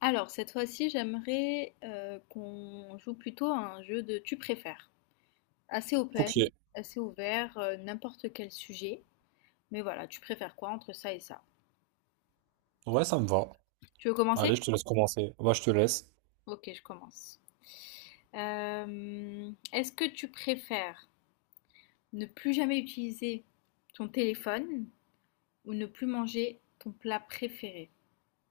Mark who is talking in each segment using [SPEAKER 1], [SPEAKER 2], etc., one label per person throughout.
[SPEAKER 1] Alors, cette fois-ci, j'aimerais qu'on joue plutôt à un jeu de tu préfères. Assez open,
[SPEAKER 2] Ok,
[SPEAKER 1] assez ouvert, n'importe quel sujet. Mais voilà, tu préfères quoi entre ça et ça?
[SPEAKER 2] ouais, ça me va.
[SPEAKER 1] Tu veux commencer?
[SPEAKER 2] Allez, je te laisse commencer. Bah, je te laisse.
[SPEAKER 1] Ok, je commence. Est-ce que tu préfères ne plus jamais utiliser ton téléphone ou ne plus manger ton plat préféré?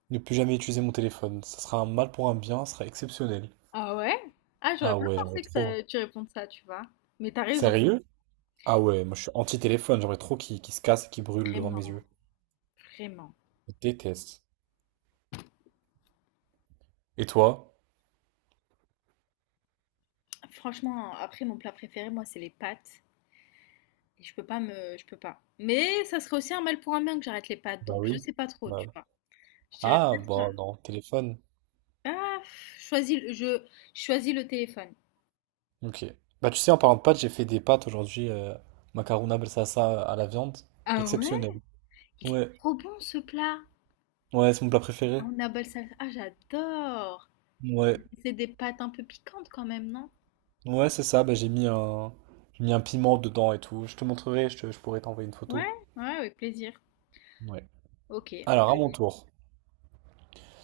[SPEAKER 2] Ne plus jamais utiliser mon téléphone. Ça sera un mal pour un bien, ça sera exceptionnel.
[SPEAKER 1] Ah ouais? Ah, j'aurais
[SPEAKER 2] Ah
[SPEAKER 1] pas
[SPEAKER 2] ouais, j'aimerais
[SPEAKER 1] pensé que
[SPEAKER 2] trop.
[SPEAKER 1] tu répondes ça, tu vois. Mais t'as raison,
[SPEAKER 2] Sérieux? Ah ouais, moi je suis anti-téléphone, j'aimerais trop qu'il se casse et qu'il brûle devant mes
[SPEAKER 1] vraiment,
[SPEAKER 2] yeux.
[SPEAKER 1] vraiment.
[SPEAKER 2] Je déteste. Et toi?
[SPEAKER 1] Franchement, après, mon plat préféré, moi, c'est les pâtes. Et je peux pas me... Je peux pas. Mais ça serait aussi un mal pour un bien que j'arrête les pâtes.
[SPEAKER 2] Bah
[SPEAKER 1] Donc, je
[SPEAKER 2] oui.
[SPEAKER 1] sais pas trop,
[SPEAKER 2] Bah
[SPEAKER 1] tu
[SPEAKER 2] oui.
[SPEAKER 1] vois. Je dirais
[SPEAKER 2] Ah,
[SPEAKER 1] peut-être...
[SPEAKER 2] bah
[SPEAKER 1] euh,
[SPEAKER 2] non, téléphone.
[SPEAKER 1] Ah, pff, choisis, je choisis le téléphone.
[SPEAKER 2] Ok. Bah tu sais, en parlant de pâtes, j'ai fait des pâtes aujourd'hui, macarona balsassa à la viande.
[SPEAKER 1] Ah ouais?
[SPEAKER 2] Exceptionnel.
[SPEAKER 1] Il est
[SPEAKER 2] Ouais,
[SPEAKER 1] trop bon, ce plat.
[SPEAKER 2] ouais, c'est mon plat
[SPEAKER 1] Ah,
[SPEAKER 2] préféré.
[SPEAKER 1] on appelle ça... Ah, j'adore.
[SPEAKER 2] Ouais.
[SPEAKER 1] C'est des pâtes un peu piquantes quand même, non?
[SPEAKER 2] Ouais, c'est ça, bah, j'ai mis un piment dedans et tout. Je te montrerai, je pourrais t'envoyer une
[SPEAKER 1] Ouais,
[SPEAKER 2] photo.
[SPEAKER 1] ouais, avec plaisir.
[SPEAKER 2] Ouais.
[SPEAKER 1] Ok.
[SPEAKER 2] Alors, à mon tour,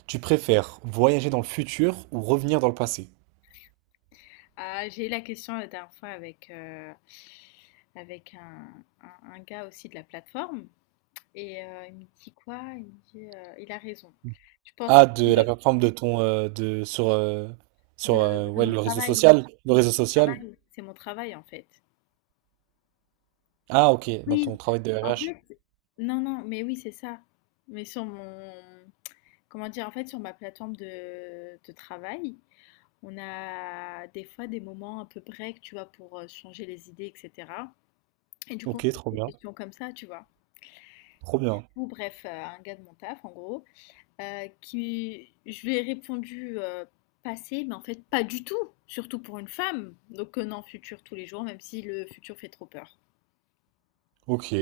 [SPEAKER 2] tu préfères voyager dans le futur ou revenir dans le passé?
[SPEAKER 1] Ah, j'ai eu la question la dernière fois avec, avec un gars aussi de la plateforme. Et il me dit quoi? Il me dit, il a raison. Tu pensais
[SPEAKER 2] Ah, de la
[SPEAKER 1] de,
[SPEAKER 2] plateforme de ton de sur sur
[SPEAKER 1] de, de
[SPEAKER 2] ouais,
[SPEAKER 1] mon
[SPEAKER 2] le réseau
[SPEAKER 1] travail.
[SPEAKER 2] social, le
[SPEAKER 1] De
[SPEAKER 2] réseau
[SPEAKER 1] mon
[SPEAKER 2] social.
[SPEAKER 1] travail. C'est mon travail en fait.
[SPEAKER 2] Ah, OK, dans ton
[SPEAKER 1] Oui,
[SPEAKER 2] travail de
[SPEAKER 1] en
[SPEAKER 2] RH.
[SPEAKER 1] fait, non, non, mais oui, c'est ça. Mais sur mon, comment dire, en fait, sur ma plateforme de travail, on a des fois des moments un peu break, tu vois, pour changer les idées, etc. Et du coup, on
[SPEAKER 2] OK,
[SPEAKER 1] trouve
[SPEAKER 2] trop
[SPEAKER 1] des
[SPEAKER 2] bien.
[SPEAKER 1] questions comme ça, tu vois.
[SPEAKER 2] Trop bien.
[SPEAKER 1] Ou bref, un gars de mon taf, en gros, qui je lui ai répondu passé, mais en fait pas du tout, surtout pour une femme. Donc non, futur tous les jours, même si le futur fait trop peur.
[SPEAKER 2] OK.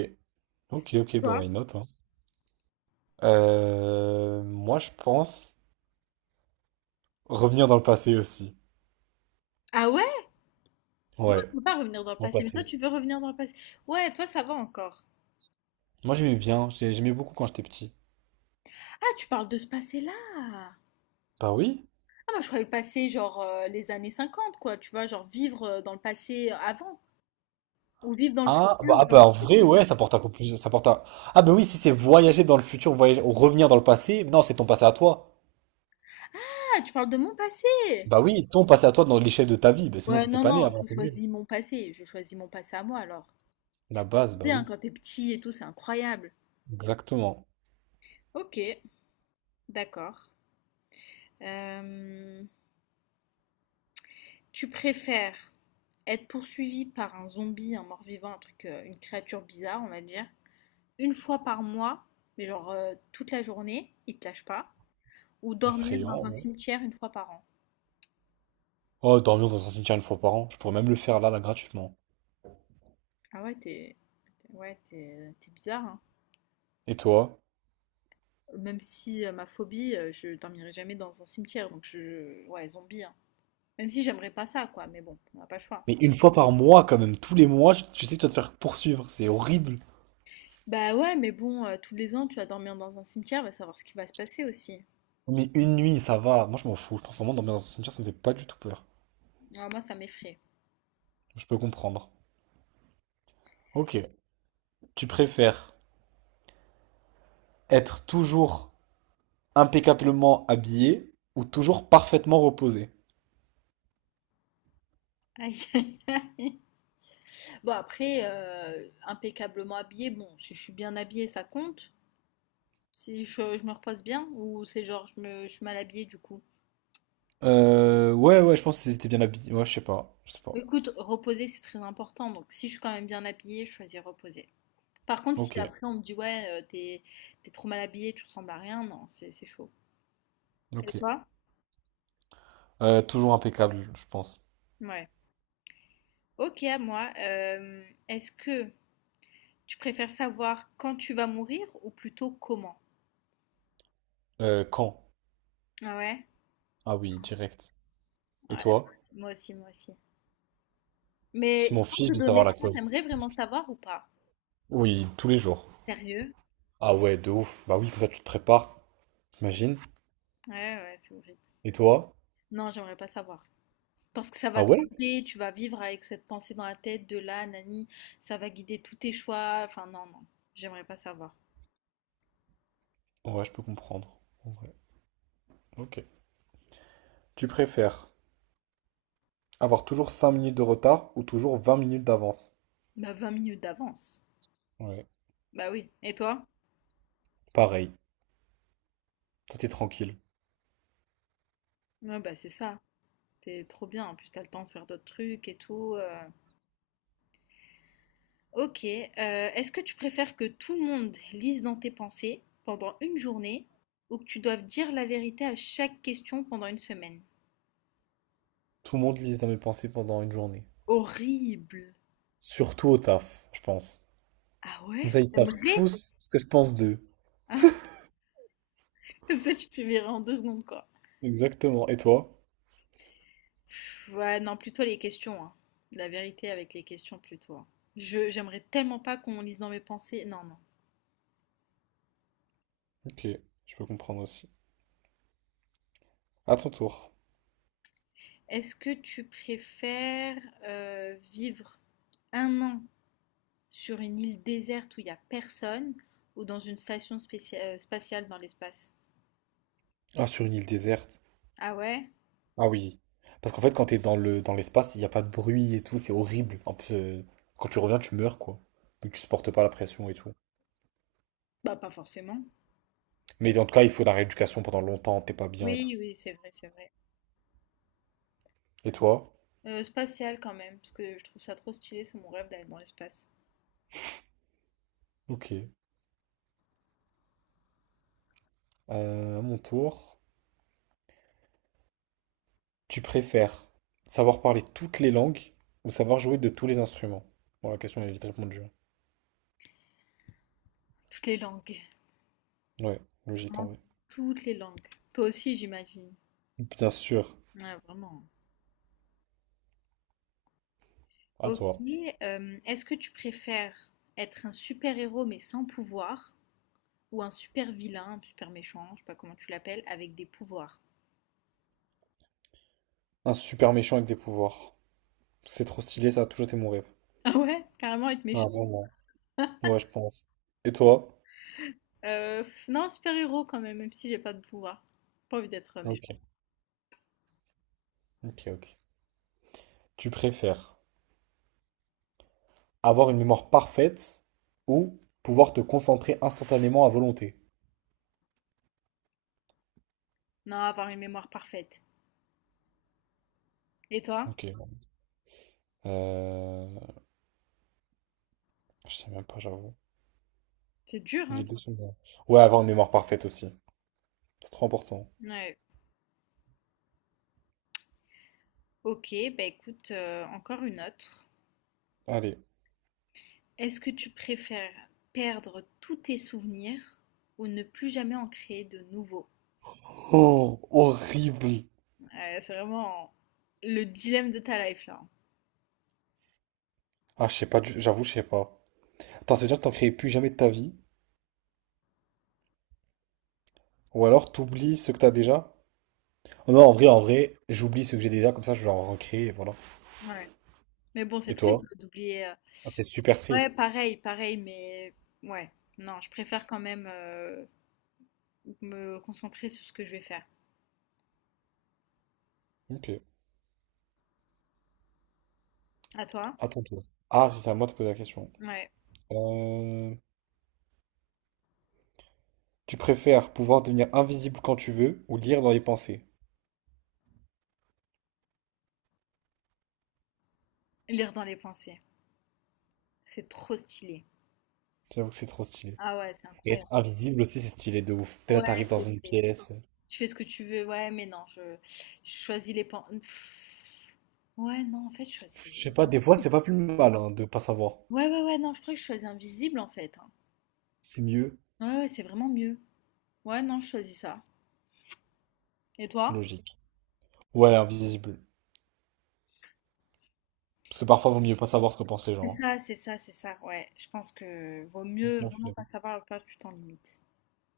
[SPEAKER 2] OK, OK, bah
[SPEAKER 1] Toi?
[SPEAKER 2] why not, hein. Moi, je pense revenir dans le passé aussi.
[SPEAKER 1] Ah ouais? Non,
[SPEAKER 2] Ouais,
[SPEAKER 1] tu veux pas revenir dans le
[SPEAKER 2] dans le
[SPEAKER 1] passé, mais toi
[SPEAKER 2] passé.
[SPEAKER 1] tu veux revenir dans le passé. Ouais, toi ça va encore.
[SPEAKER 2] Moi, j'aimais bien, j'aimais beaucoup quand j'étais petit.
[SPEAKER 1] Ah, tu parles de ce passé-là.
[SPEAKER 2] Bah oui.
[SPEAKER 1] Ah, moi je croyais le passé genre les années 50, quoi, tu vois, genre vivre dans le passé avant, ou vivre dans le futur.
[SPEAKER 2] Ah bah, en vrai ouais ça porte un coup plus ça porte un... Ah bah oui, si c'est voyager dans le futur voyager ou revenir dans le passé, non, c'est ton passé à toi.
[SPEAKER 1] Ah, tu parles de mon passé.
[SPEAKER 2] Bah oui, ton passé à toi dans l'échelle de ta vie. Bah sinon
[SPEAKER 1] Ouais,
[SPEAKER 2] t'étais
[SPEAKER 1] non,
[SPEAKER 2] pas né
[SPEAKER 1] non,
[SPEAKER 2] avant,
[SPEAKER 1] je
[SPEAKER 2] c'est nul.
[SPEAKER 1] choisis mon passé, je choisis mon passé à moi alors.
[SPEAKER 2] La
[SPEAKER 1] C'est
[SPEAKER 2] base,
[SPEAKER 1] trop
[SPEAKER 2] bah
[SPEAKER 1] bien
[SPEAKER 2] oui.
[SPEAKER 1] quand t'es petit et tout, c'est incroyable.
[SPEAKER 2] Exactement.
[SPEAKER 1] Ok, d'accord. Euh, tu préfères être poursuivi par un zombie, un mort-vivant, un truc, une créature bizarre, on va dire, une fois par mois, mais genre toute la journée, il te lâche pas, ou dormir dans
[SPEAKER 2] Effrayant,
[SPEAKER 1] un
[SPEAKER 2] ouais.
[SPEAKER 1] cimetière une fois par an.
[SPEAKER 2] Oh, dormir dans un cimetière 1 fois par an, je pourrais même le faire là gratuitement.
[SPEAKER 1] Ah ouais, t'es, ouais, t'es bizarre, hein.
[SPEAKER 2] Et toi?
[SPEAKER 1] Même si ma phobie, je dormirai jamais dans un cimetière, donc je, ouais, zombie, hein. Même si j'aimerais pas ça, quoi, mais bon, on n'a pas le choix.
[SPEAKER 2] Mais 1 fois par mois quand même, tous les mois, tu sais que tu vas te faire poursuivre, c'est horrible.
[SPEAKER 1] Bah ouais, mais bon, tous les ans, tu vas dormir dans un cimetière, va savoir ce qui va se passer aussi.
[SPEAKER 2] Mais une nuit ça va, moi je m'en fous, je pense vraiment, dormir dans un cimetière, ça me fait pas du tout peur.
[SPEAKER 1] Alors moi, ça m'effraie.
[SPEAKER 2] Je peux comprendre. Ok, tu préfères être toujours impeccablement habillé ou toujours parfaitement reposé?
[SPEAKER 1] Aïe, aïe. Bon, après, impeccablement habillée, bon, si je suis bien habillée, ça compte. Si je me repose bien, ou c'est genre, je suis mal habillée du coup.
[SPEAKER 2] Ouais, ouais, je pense qu'ils étaient bien habillés. Ouais, je sais pas, je sais pas.
[SPEAKER 1] Mais écoute, reposer, c'est très important. Donc, si je suis quand même bien habillée, je choisis reposer. Par contre,
[SPEAKER 2] Ok,
[SPEAKER 1] si après on me dit, ouais, t'es trop mal habillée, tu ressembles à rien, non, c'est chaud. Et
[SPEAKER 2] ok.
[SPEAKER 1] toi?
[SPEAKER 2] Toujours impeccable, je pense.
[SPEAKER 1] Ouais. Ok, à moi. Est-ce que tu préfères savoir quand tu vas mourir ou plutôt comment?
[SPEAKER 2] Quand?
[SPEAKER 1] Ah ouais?
[SPEAKER 2] Ah oui, direct.
[SPEAKER 1] Ouais,
[SPEAKER 2] Et
[SPEAKER 1] moi
[SPEAKER 2] toi?
[SPEAKER 1] aussi, moi aussi. Moi aussi.
[SPEAKER 2] Je
[SPEAKER 1] Mais
[SPEAKER 2] m'en
[SPEAKER 1] sans te
[SPEAKER 2] fiche de
[SPEAKER 1] donner
[SPEAKER 2] savoir
[SPEAKER 1] le
[SPEAKER 2] la
[SPEAKER 1] choix,
[SPEAKER 2] cause.
[SPEAKER 1] t'aimerais vraiment savoir ou pas?
[SPEAKER 2] Oui, tous les jours.
[SPEAKER 1] Sérieux?
[SPEAKER 2] Ah ouais, de ouf. Bah oui, comme ça tu te prépares,
[SPEAKER 1] Ouais,
[SPEAKER 2] t'imagines.
[SPEAKER 1] ouais, ouais, c'est horrible.
[SPEAKER 2] Et toi?
[SPEAKER 1] Non, j'aimerais pas savoir. Parce que ça
[SPEAKER 2] Ah
[SPEAKER 1] va te
[SPEAKER 2] ouais?
[SPEAKER 1] hanter, tu vas vivre avec cette pensée dans la tête de là, nani, ça va guider tous tes choix. Enfin, non, non, j'aimerais pas savoir.
[SPEAKER 2] Ouais, je peux comprendre. En vrai. Ok. Tu préfères avoir toujours 5 minutes de retard ou toujours 20 minutes d'avance?
[SPEAKER 1] Bah, 20 minutes d'avance.
[SPEAKER 2] Ouais.
[SPEAKER 1] Bah oui. Et toi?
[SPEAKER 2] Pareil. Toi, t'es tranquille.
[SPEAKER 1] Ouais, bah c'est ça. T'es trop bien. En plus, t'as le temps de faire d'autres trucs et tout. Ok, est-ce que tu préfères que tout le monde lise dans tes pensées pendant une journée ou que tu doives dire la vérité à chaque question pendant une semaine?
[SPEAKER 2] Tout le monde lise dans mes pensées pendant une journée.
[SPEAKER 1] Horrible!
[SPEAKER 2] Surtout au taf, je pense.
[SPEAKER 1] Ah
[SPEAKER 2] Comme ça,
[SPEAKER 1] ouais?
[SPEAKER 2] ils savent
[SPEAKER 1] T'aimerais?
[SPEAKER 2] tous ce que je pense d'eux.
[SPEAKER 1] Hein. Comme ça, tu te fais virer en 2 secondes, quoi.
[SPEAKER 2] Exactement. Et toi?
[SPEAKER 1] Ouais, non, plutôt les questions, hein. La vérité avec les questions, plutôt, hein. Je, j'aimerais tellement pas qu'on lise dans mes pensées. Non, non.
[SPEAKER 2] Ok, je peux comprendre aussi. À ton tour.
[SPEAKER 1] Est-ce que tu préfères vivre 1 an sur une île déserte où il n'y a personne ou dans une station spatiale dans l'espace?
[SPEAKER 2] Ah, sur une île déserte.
[SPEAKER 1] Ah ouais?
[SPEAKER 2] Ah oui. Parce qu'en fait, quand t'es dans l'espace, il n'y a pas de bruit et tout, c'est horrible. En plus, quand tu reviens, tu meurs, quoi. Vu tu supportes pas la pression et tout.
[SPEAKER 1] Bah pas forcément.
[SPEAKER 2] Mais en tout cas, il faut de la rééducation pendant longtemps, t'es pas bien et tout.
[SPEAKER 1] Oui, oui, c'est vrai, c'est vrai.
[SPEAKER 2] Et toi?
[SPEAKER 1] Spatial quand même, parce que je trouve ça trop stylé, c'est mon rêve d'aller dans l'espace.
[SPEAKER 2] Ok. À mon tour. Tu préfères savoir parler toutes les langues ou savoir jouer de tous les instruments? Bon, la question elle est vite répondue, hein.
[SPEAKER 1] Toutes les langues,
[SPEAKER 2] Ouais, logique
[SPEAKER 1] vraiment
[SPEAKER 2] en vrai.
[SPEAKER 1] toutes les langues. Toi aussi, j'imagine.
[SPEAKER 2] Bien sûr,
[SPEAKER 1] Ouais, vraiment.
[SPEAKER 2] à
[SPEAKER 1] Ok,
[SPEAKER 2] toi.
[SPEAKER 1] est-ce que tu préfères être un super-héros mais sans pouvoir ou un super-vilain, super méchant, je sais pas comment tu l'appelles, avec des pouvoirs?
[SPEAKER 2] Un super méchant avec des pouvoirs. C'est trop stylé, ça a toujours été mon rêve.
[SPEAKER 1] Ah ouais, carrément être
[SPEAKER 2] Ah,
[SPEAKER 1] méchant.
[SPEAKER 2] vraiment. Ouais, je pense. Et toi?
[SPEAKER 1] Euh, non, super-héros quand même, même si j'ai pas de pouvoir. Pas envie d'être méchant.
[SPEAKER 2] Ok, ok, ok. Tu préfères avoir une mémoire parfaite ou pouvoir te concentrer instantanément à volonté?
[SPEAKER 1] Non, avoir une mémoire parfaite. Et toi?
[SPEAKER 2] Ok. Euh... je sais même pas, j'avoue.
[SPEAKER 1] C'est dur, hein?
[SPEAKER 2] Les deux sont bons. Ouais, avoir une mémoire parfaite aussi. C'est trop important.
[SPEAKER 1] Ouais. Ok, bah écoute, encore une autre.
[SPEAKER 2] Allez.
[SPEAKER 1] Est-ce que tu préfères perdre tous tes souvenirs ou ne plus jamais en créer de nouveaux?
[SPEAKER 2] Oh, horrible.
[SPEAKER 1] Ouais, c'est vraiment le dilemme de ta life là.
[SPEAKER 2] Ah, je sais pas, j'avoue, je sais pas. Attends, ça veut dire que t'en crées plus jamais de ta vie? Ou alors t'oublies ceux que t'as déjà? Non, en vrai, j'oublie ceux que j'ai déjà, comme ça je vais en recréer, et voilà.
[SPEAKER 1] Ouais. Mais bon, c'est
[SPEAKER 2] Et
[SPEAKER 1] triste
[SPEAKER 2] toi?
[SPEAKER 1] d'oublier.
[SPEAKER 2] Ah, c'est super
[SPEAKER 1] Ouais,
[SPEAKER 2] triste.
[SPEAKER 1] pareil, pareil, mais ouais. Non, je préfère quand même me concentrer sur ce que je vais faire.
[SPEAKER 2] Ok,
[SPEAKER 1] À toi?
[SPEAKER 2] à ton tour. Ah, si, c'est à moi de poser la question.
[SPEAKER 1] Ouais,
[SPEAKER 2] Euh, tu préfères pouvoir devenir invisible quand tu veux ou lire dans les pensées?
[SPEAKER 1] lire dans les pensées, c'est trop stylé.
[SPEAKER 2] J'avoue que c'est trop stylé.
[SPEAKER 1] Ah ouais, c'est
[SPEAKER 2] Et être
[SPEAKER 1] incroyable.
[SPEAKER 2] invisible aussi, c'est stylé de ouf. Dès là,
[SPEAKER 1] Ouais,
[SPEAKER 2] t'arrives
[SPEAKER 1] c'est
[SPEAKER 2] dans une
[SPEAKER 1] vrai.
[SPEAKER 2] pièce.
[SPEAKER 1] Tu fais ce que tu veux, ouais, mais non, je choisis les pensées. Ouais, non, en fait, je choisis
[SPEAKER 2] Je sais
[SPEAKER 1] les...
[SPEAKER 2] pas, des fois, c'est pas plus mal hein, de pas savoir.
[SPEAKER 1] Ouais, ouais, ouais, non, je crois que je choisis invisible, en fait, hein.
[SPEAKER 2] C'est mieux,
[SPEAKER 1] Ouais, ouais, c'est vraiment mieux. Ouais, non, je choisis ça. Et toi?
[SPEAKER 2] logique. Ouais, invisible. Parce que parfois, vaut mieux pas savoir ce que pensent les
[SPEAKER 1] C'est
[SPEAKER 2] gens, hein.
[SPEAKER 1] ça, c'est ça, c'est ça, ouais. Je pense que vaut mieux
[SPEAKER 2] Franchement,
[SPEAKER 1] vraiment pas
[SPEAKER 2] flemme.
[SPEAKER 1] savoir à quoi tu t'en limites.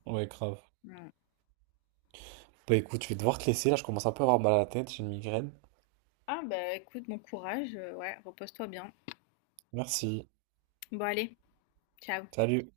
[SPEAKER 2] Ouais, grave.
[SPEAKER 1] Mm.
[SPEAKER 2] Bah écoute, je vais devoir te laisser. Là, je commence un peu à avoir mal à la tête. J'ai une migraine.
[SPEAKER 1] Ah bah écoute, bon courage, ouais, repose-toi bien.
[SPEAKER 2] Merci.
[SPEAKER 1] Bon allez, ciao.
[SPEAKER 2] Salut.